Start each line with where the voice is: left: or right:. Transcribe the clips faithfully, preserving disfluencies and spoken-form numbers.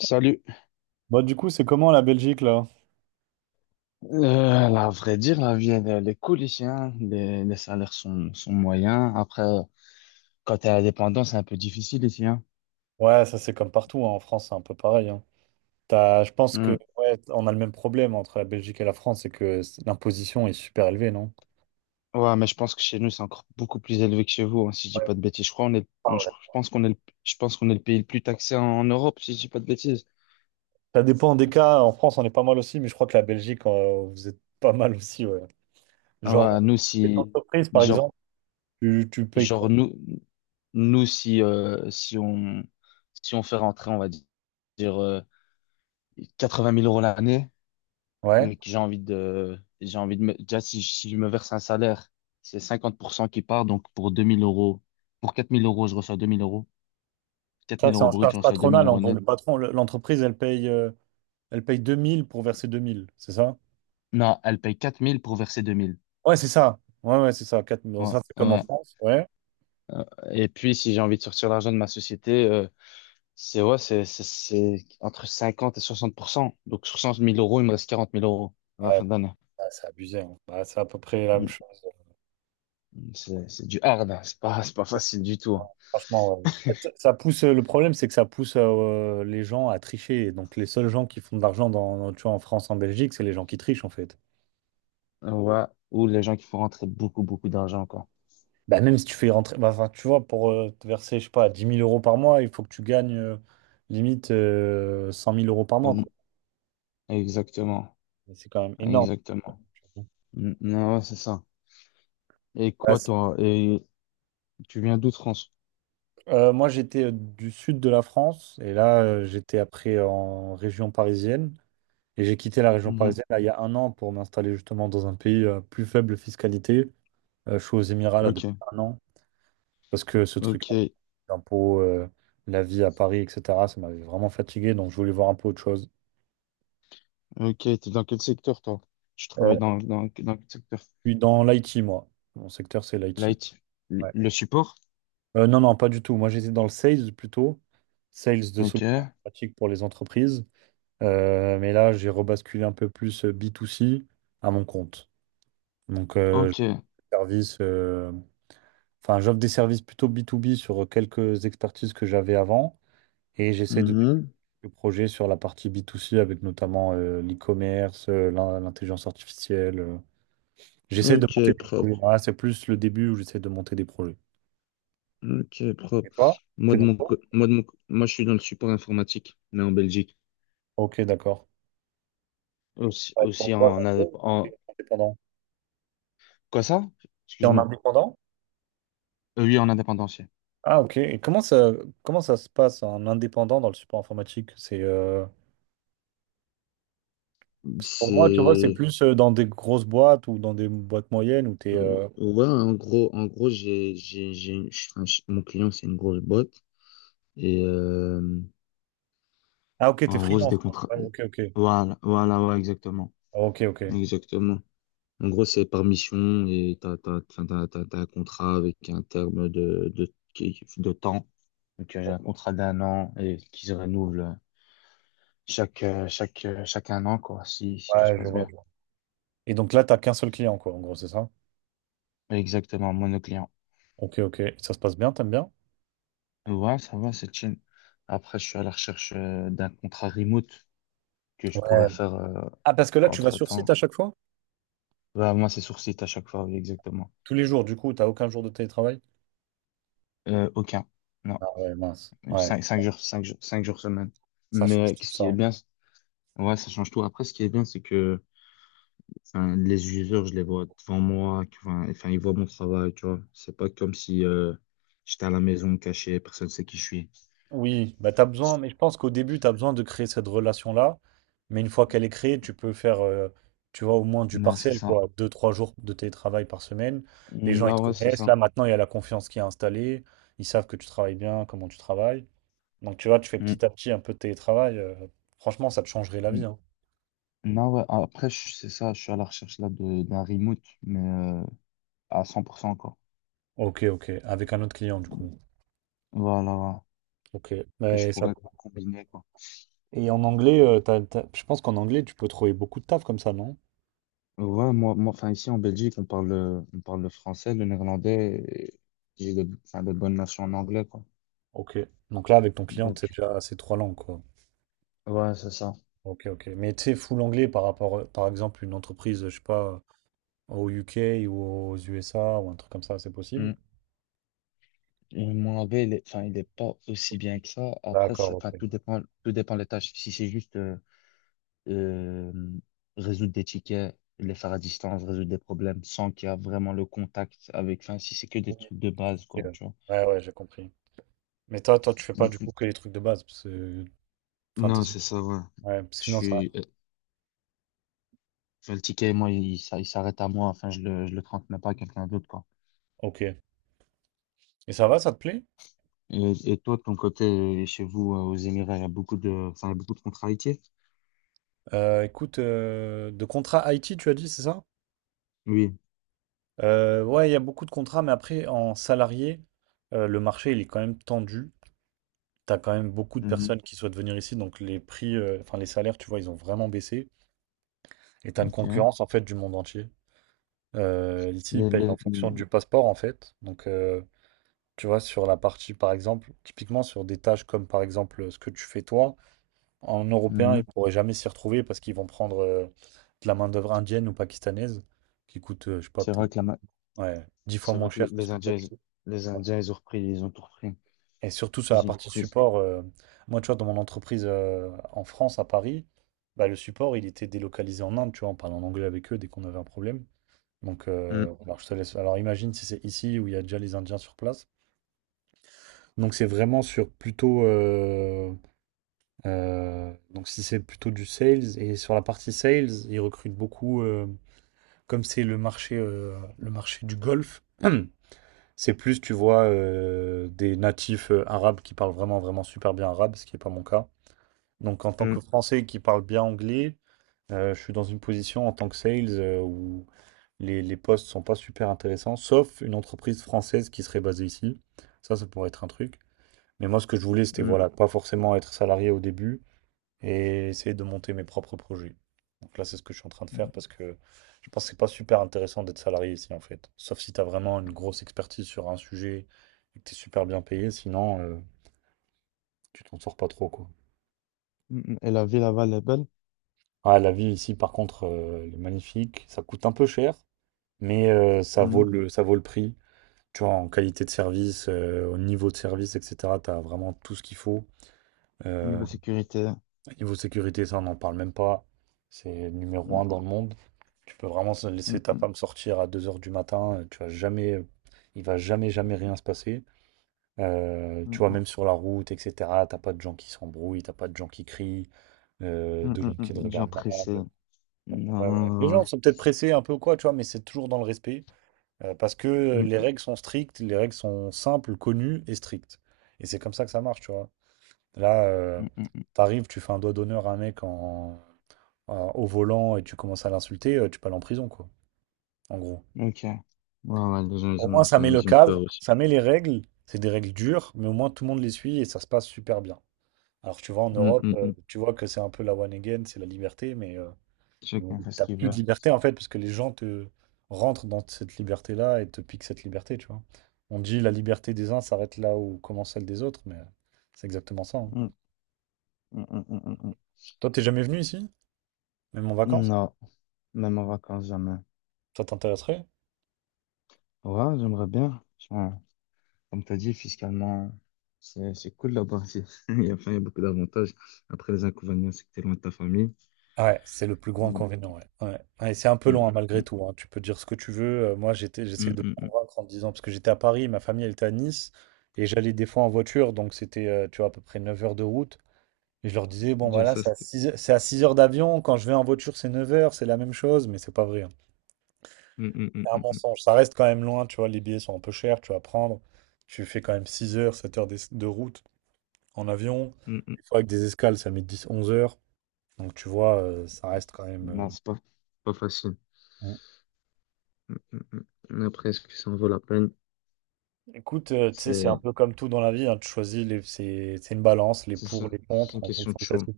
left: Salut.
right: Bah, du coup, c'est comment la Belgique là?
left: Euh, la vrai dire, la vie, elle, elle est cool ici, hein. Les, les salaires sont, sont moyens. Après, quand t'es indépendant, c'est un peu difficile ici, hein.
right: Ouais, ça c'est comme partout hein, en France, c'est un peu pareil, hein. T'as- je pense que
left: Hmm.
right: ouais, on a le même problème entre la Belgique et la France, c'est que c- l'imposition est super élevée, non?
left: Ouais, mais je pense que chez nous, c'est encore beaucoup plus élevé que chez vous, hein, si je dis
right: Ouais.
left: pas de bêtises. Je crois, on est,
right: Ah
left: on- je
right: ouais.
left: je pense qu'on est, le- je pense qu'on est le pays le plus taxé en, en Europe, si je dis pas de bêtises.
right: Ça dépend des cas. En France, on est pas mal aussi, mais je crois que la Belgique, euh, vous êtes pas mal aussi, ouais.
left: Ah
right: Genre,
left: ouais, nous,
right: les
left: si,
right: entreprises, par
left: genre,
right: exemple, tu, tu payes quoi?
left: genre, nous, nous, si, euh, si on, si on fait rentrer, on va dire, euh, quatre-vingt mille euros l'année,
right: Ouais.
left: mais que j'ai envie de, j'ai envie de me, déjà, si, si je me verse un salaire, c'est cinquante pour cent qui part, donc pour deux mille euros, pour quatre mille euros, je reçois deux mille euros, quatre
right: Ça,
left: mille
right: c'est
left: euros
right: en
left: brut,
right: charge
left: je reçois deux mille
right: patronale, en
left: euros
right: gros. Le
left: net.
right: patron, le- l'entreprise, elle paye, euh, elle paye deux mille pour verser deux mille, c'est ça?
left: Non, elle paye quatre mille pour verser deux mille.
right: Ouais, c'est ça. Ouais, ouais, c'est ça. quatre mille. Donc
left: Ouais,
right: ça, c'est comme en
left: ouais.
right: France, ouais.
left: Euh, Et puis, si j'ai envie de sortir l'argent de ma société, euh, c'est, ouais, c'est, c'est, c'est entre cinquante et soixante pour cent. Donc, sur cent mille euros, il me reste quarante mille euros à la fin de l'année.
right: Ah, c'est abusé, hein. Bah, c'est à peu près la même
left: Mm,
right: chose.
left: mm. C'est, c'est du hard, hein, c'est pas, c'est pas facile du tout, hein.
right: Franchement, ouais. En fait, ça pousse, euh, le problème, c'est que ça pousse euh, les gens à tricher. Et donc, les seuls gens qui font de l'argent dans, dans- tu vois, en France, en Belgique, c'est les gens qui trichent, en fait.
left: Ouais. Ou les gens qui font rentrer beaucoup, beaucoup d'argent, quoi.
right: Bah, même si tu fais rentrer, bah, enfin, tu vois, pour euh, te verser, je sais pas, dix mille euros par mois, il faut que tu gagnes euh, limite euh, cent mille euros par mois,
left: Au,
right: quoi.
left: exactement,
right: Et c'est quand même énorme.
left: exactement. Mm. Non, ouais, c'est ça. Et
right: Bah,
left: quoi,
right: c'est-
left: toi? Et tu viens d'où, de France?
right: euh, Moi, j'étais euh, du sud de la France et là, euh, j'étais après en région parisienne. Et j'ai quitté la région
left: Mhm.
right: parisienne là, il y a un an pour m'installer justement dans un pays euh, plus faible fiscalité. Euh, je suis aux Émirats là depuis
left: Ok,
right: un an parce que ce truc-là,
left: ok,
right: les impôts, euh, la vie à Paris, et cetera, ça m'avait vraiment fatigué donc je voulais voir un peu autre chose.
left: ok. T'es dans quel secteur, toi? Tu
right: Euh,
left: travailles dans, dans, dans quel secteur?
right: je suis dans l'I T, moi. Mon secteur, c'est l'I T.
left: Light. Le,
right: Ouais.
left: le support?
right: Euh, non, non, pas du tout. Moi, j'étais dans le sales plutôt, sales de
left: Ok,
right: solutions pratiques pour les entreprises. Euh, mais là, j'ai rebasculé un peu plus euh, B to C à mon compte. Donc, euh,
left: ok.
right: service. Euh, Enfin, j'offre des services plutôt b to b sur quelques expertises que j'avais avant et j'essaie de développer
left: Mhm.
right: le projet sur la partie b to c avec notamment euh, l'e-commerce, euh, l'in- l'intelligence artificielle. euh. J'essaie de
left: Ok,
right: monter des projets.
left: propre.
right: Voilà, c'est plus le début où j'essaie de monter des projets.
left: Ok,
right: Et
left: propre.
right: toi,
left: Moi,
right: t'es
left: de mon,
right: d'accord?
left: co- moi, de mon, co- moi, je suis dans le support informatique, mais en Belgique.
right: Ok, d'accord.
left: Aussi,
right: Ouais, pour une
left: aussi
right: boîte,
left: en,
right: en
left: indép-
right: gros, t'es
left: en,
right: indépendant.
left: quoi ça?
right: T'es en
left: Excuse-moi.
right: indépendant?
left: Euh, Oui, en indépendanciel.
right: Ah, ok. Et comment ça, comment ça se passe, un indépendant dans le support informatique? C'est, euh, parce que pour moi, tu vois, c'est
left: C'est
right: plus euh, dans des grosses boîtes ou dans des boîtes moyennes où tu
left: Euh,
right: es.
left: Ouais, en gros, en gros, j'ai, j'ai, j'ai, une- je- enfin, je- mon client, c'est une grosse boîte. Et euh,
right: Ah, ok, t'es
left: en gros, c'est
right: freelance,
left: des
right: quoi.
left: contrats.
right: Ouais, ok, ok.
left: Voilà, voilà, ouais, exactement.
right: Ah, ok, ok.
left: Exactement. En gros, c'est par mission et t'as, t'as, enfin, t'as, t'as, t'as un contrat avec un terme de, de, qui- de temps. Donc, euh, j'ai un contrat d'un an et qui se renouvelle chaque, euh, chaque, euh, chaque un an, quoi, si, si tout se
right: Ouais, je
left: passe
right: vois,
left: bien.
right: je vois. Et donc là, t'as qu'un seul client, quoi, en gros, c'est ça?
left: Exactement, monoclient.
right: Ok, ok. Ça se passe bien, t'aimes bien?
left: Ouais, ça va, c'est chill. Après, je suis à la recherche euh, d'un contrat remote que je pourrais
right: Ouais.
left: faire euh,
right: Ah, parce que là, tu vas sur site
left: entre-temps.
right: à chaque fois?
left: Bah, moi, c'est sur site à chaque fois, oui, exactement.
right: Tous les jours, du coup, t'as aucun jour de télétravail?
left: Euh, aucun. Non.
right: Ah ouais, mince. Ouais,
left: Cinq, cinq jours, cinq jours, cinq jours semaine.
right: ça
left: Mais
right: change
left: euh,
right: tout
left: ce qui est
right: ça.
left: bien, c'est- ouais, ça change tout. Après, ce qui est bien, c'est que enfin, les users, je les vois devant moi, que- enfin, enfin, ils voient mon travail, tu vois. C'est pas comme si euh, j'étais à la maison caché, personne sait qui je suis.
right: Oui, bah t'as besoin, mais je pense qu'au début, t'as besoin de créer cette relation-là. Mais une fois qu'elle est créée, tu peux faire, euh, tu vois, au moins du
left: Non, c'est
right: partiel,
left: ça.
right: quoi. Deux, trois jours de télétravail par semaine. Les gens, ils te
left: Non, ouais, c'est
right: connaissent. Là,
left: ça.
right: maintenant, il y a la confiance qui est installée. Ils savent que tu travailles bien, comment tu travailles. Donc tu vois, tu fais
left: Mm,
right: petit à petit un peu de télétravail. Euh, franchement, ça te changerait la vie,
left: mm.
right: hein.
left: Non, ouais, après, je- c'est ça, je suis à la recherche là de d'un remote, mais euh, à cent encore.
right: Ok, ok. Avec un autre client, du coup.
left: Voilà, ouais.
right: Ok.
left: Que je
right: Mais ça...
left: pourrais combiner, quoi.
right: Et en anglais, euh, t'as- t'as- je pense qu'en anglais, tu peux trouver beaucoup de taf comme ça, non?
left: Ouais, moi, moi, enfin, ici en Belgique, on parle, le- on parle le français, le néerlandais, et j'ai de, enfin, de bonnes notions en anglais, quoi.
right: Ok. Donc là, avec ton client, c'est
left: Donc,
right: déjà ces trois langues, quoi.
left: ouais, c'est ça.
right: Ok, ok. Mais tu sais, full anglais par rapport, euh, par exemple, une entreprise, je sais pas, au U K ou aux U S A ou un truc comme ça, c'est possible?
left: Mm. Et mon anglais, il est, enfin, il est pas aussi bien que ça. Après,
right: D'accord,
left: ça- enfin,
right: ok.
left: tout dépend, tout dépend des tâches. Si c'est juste euh, euh, résoudre des tickets, les faire à distance, résoudre des problèmes sans qu'il y a vraiment le contact avec, enfin, si c'est que des trucs de base,
right: Ok,
left: quoi,
right: ouais,
left: tu vois.
right: ouais, ouais, j'ai compris. Mais toi, toi, tu fais pas
left: Mm,
right: du
left: mm.
right: coup que les trucs de base, parce que... Enfin,
left: Non,
right: t'essaies-
left: c'est ça, ouais.
right: ouais, parce que
left: Je
right: sinon ça...
left: suis, Je le ticket, moi, il, s'a- il s'arrête à moi. Enfin, je le, je le transmets pas à quelqu'un d'autre, quoi.
right: Ok. Et ça va, ça te plaît?
left: Et, et toi, de ton côté, euh, chez vous, euh, aux Émirats, il y a beaucoup de, enfin, il y a beaucoup de contrariétés?
right: Euh, écoute, euh, de contrat I T, tu as dit, c'est ça?
left: Oui.
right: Euh, ouais, il y a beaucoup de contrats, mais après, en salarié, euh, le marché, il est quand même tendu. T'as quand même beaucoup de
left: Mhm.
right: personnes qui souhaitent venir ici, donc les prix, euh, enfin les salaires, tu vois, ils ont vraiment baissé. Et t'as une
left: Ok.
right: concurrence, en fait, du monde entier. Euh, ici, ils
left: Les,
right: payent
left: les,
right: en fonction
left: les-
right: du passeport, en fait. Donc, euh, tu vois, sur la partie, par exemple, typiquement sur des tâches comme, par exemple, ce que tu fais toi. En européen, ils ne
left: mhm.
right: pourraient jamais s'y retrouver parce qu'ils vont prendre euh, de la main-d'œuvre indienne ou pakistanaise qui coûte, euh, je sais pas,
left: C'est
right: peut-être
left: vrai que la, ma-
right: ouais, dix fois
left: c'est
right: moins
left: vrai que les,
right: cher que ce
left: les
right: que toi,
left: Indiens,
right: tu
left: ils-
right: sais.
left: les Indiens, ils ont repris, ils ont tout repris.
right: Et surtout sur la
left: Ils ont
right: partie
left: repris.
right: support, euh, moi, tu vois, dans mon entreprise euh, en France, à Paris, bah, le support, il était délocalisé en Inde, tu vois, on parlait en anglais avec eux dès qu'on avait un problème. Donc,
left: Mhm.
right: euh, alors, je te laisse. Alors, imagine si c'est ici où il y a déjà les Indiens sur place. Donc, c'est vraiment sur plutôt. Euh, Euh, donc si c'est plutôt du sales, et sur la partie sales, ils recrutent beaucoup, euh, comme c'est le marché, euh, le marché du golf, c'est plus, tu vois, euh, des natifs euh, arabes qui parlent vraiment, vraiment super bien arabe, ce qui n'est pas mon cas. Donc en tant que Français qui parle bien anglais, euh, je suis dans une position en tant que sales euh, où les, les postes sont pas super intéressants, sauf une entreprise française qui serait basée ici. Ça, ça pourrait être un truc. Mais moi, ce que je voulais, c'était voilà, pas forcément être salarié au début, et essayer de monter mes propres projets. Donc là, c'est ce que je suis en train de faire parce que je pense que c'est pas super intéressant d'être salarié ici en fait. Sauf si tu as vraiment une grosse expertise sur un sujet et que tu es super bien payé, sinon euh, tu t'en sors pas trop quoi.
left: Mhm. Et la ville là-bas, elle est belle.
right: Ah, la vie ici par contre, euh, elle est magnifique. Ça coûte un peu cher, mais euh, ça vaut
left: Mhm.
right: le, ça vaut le prix. Tu vois, en qualité de service, euh, au niveau de service, et cetera, tu as vraiment tout ce qu'il faut. Euh,
left: Niveau sécurité.
right: Niveau sécurité, ça, on n'en parle même pas. C'est numéro
left: Mhm.
right: un dans le monde. Tu peux vraiment se- laisser ta
left: Mhm.
right: femme sortir à deux heures du matin. euh, Tu vas jamais, il va jamais, jamais rien se passer. Euh, tu vois,
left: Mhm.
right: même sur la route, et cetera. T'as pas de gens qui s'embrouillent, t'as pas de gens qui crient, euh, de
left: Mhm.
right: gens
left: Mhm.
right: qui te
left: Des gens
right: regardent
left: pressés.
right: mal. Ouais, ouais. Les
left: Non.
right: gens sont peut-être pressés un peu ou quoi, tu vois, mais c'est toujours dans le respect. Euh, parce que les
left: Mm-hmm.
right: règles sont strictes, les règles sont simples, connues et strictes. Et c'est comme ça que ça marche, tu vois. Là, euh,
left: Mm-hmm.
right: t'arrives, tu fais un doigt d'honneur à un mec en euh, au volant et tu commences à l'insulter, euh, tu peux aller en prison, quoi, en gros.
left: Ok. Ouais, ouais, les gens,
right: Au
left: ils
right: moins,
left: ont,
right: ça
left: enfin,
right: met le
left: ils ont peur
right: cadre,
left: aussi.
right: ça met les règles. C'est des règles dures, mais au moins tout le monde les suit et ça se passe super bien. Alors, tu vois, en
left: Mm,
right: Europe,
left: mm,
right: euh,
left: mm.
right: tu vois que c'est un peu la one again, c'est la liberté, mais euh, bon,
left: Chacun fait ce
right: t'as
left: qu'il
right: plus
left: veut.
right: de liberté en fait, parce que les gens te rentrent dans cette liberté-là et te piquent cette liberté, tu vois. On dit la liberté des uns s'arrête là où commence celle des autres, mais c'est exactement ça, hein.
left: Mm, mm, mm, mm, mm, mm.
right: Toi, t'es jamais venu ici, même en vacances?
left: Non, même en vacances, jamais.
right: Ça t'intéresserait?
left: Ouais, j'aimerais bien. Franchement, comme tu as dit, fiscalement, c'est c'est cool là-bas. Il y a, enfin, il y a beaucoup d'avantages. Après, les inconvénients, c'est que tu es loin de ta famille.
right: Ouais, c'est le plus gros
left: Mm,
right: inconvénient, ouais. Ouais. Ouais, et c'est un peu
left: mm,
right: long, hein, malgré
left: mm,
right: tout, hein. Tu peux dire ce que tu veux. Euh, moi, j'étais,
left: mm,
right: j'essayais de me
left: mm, mm, mm.
right: convaincre en me disant, parce que j'étais à Paris, ma famille, elle était à Nice, et j'allais des fois en voiture, donc c'était, euh, tu vois, à peu près neuf heures de route. Et je leur disais, bon,
left: Déjà,
right: voilà,
left: ça,
right: c'est à
left: c'était.
right: 6, heures c'est à six heures d'avion. Quand je vais en voiture, c'est neuf heures, c'est la même chose, mais c'est pas vrai, hein.
left: Mm, mm,
right: C'est un
left: mm, mm,
right: mensonge. Ça reste quand même loin, tu vois, les billets sont un peu chers, tu vas prendre. Tu fais quand même six heures, sept heures de, de route en avion.
left: mm, mm, mm.
right: Des fois, avec des escales, ça met dix, onze heures. Donc, tu vois, euh, ça reste quand même.
left: Non, c'est pas, pas facile.
right: euh,
left: Mm, mm, mm. Mais après, est-ce que ça en vaut la peine?
right: Écoute, euh, tu sais, c'est un
left: C'est
right: peu comme tout dans la vie, hein, tu choisis, les- c'est c'est une balance, les
left: c'est
right: pour,
left: ça.
right: les
left: C'est
right: contre,
left: une
right: en
left: question
right: fonction
left: de
right: de ta,
left: choix.
right: si-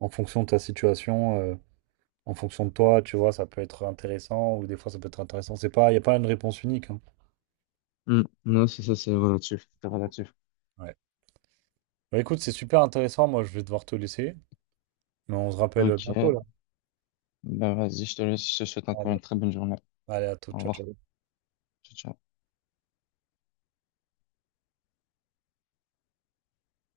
right: en fonction de ta situation, euh, en fonction de toi, tu vois, ça peut être intéressant, ou des fois ça peut être intéressant, c'est pas, il n'y a pas une réponse unique, hein.
left: Mm. Non, c'est ça, c'est relatif. C'est relatif.
right: Ouais. Bah, écoute, c'est super intéressant, moi je vais devoir te laisser, mais on se rappelle bientôt,
left: Ok.
right: là.
left: Ben vas-y, je te laisse, je te souhaite encore
right: Allez,
left: une très bonne journée.
right: allez, à tout,
left: Au
right: ciao,
left: revoir.
right: ciao.
left: Ciao, ciao.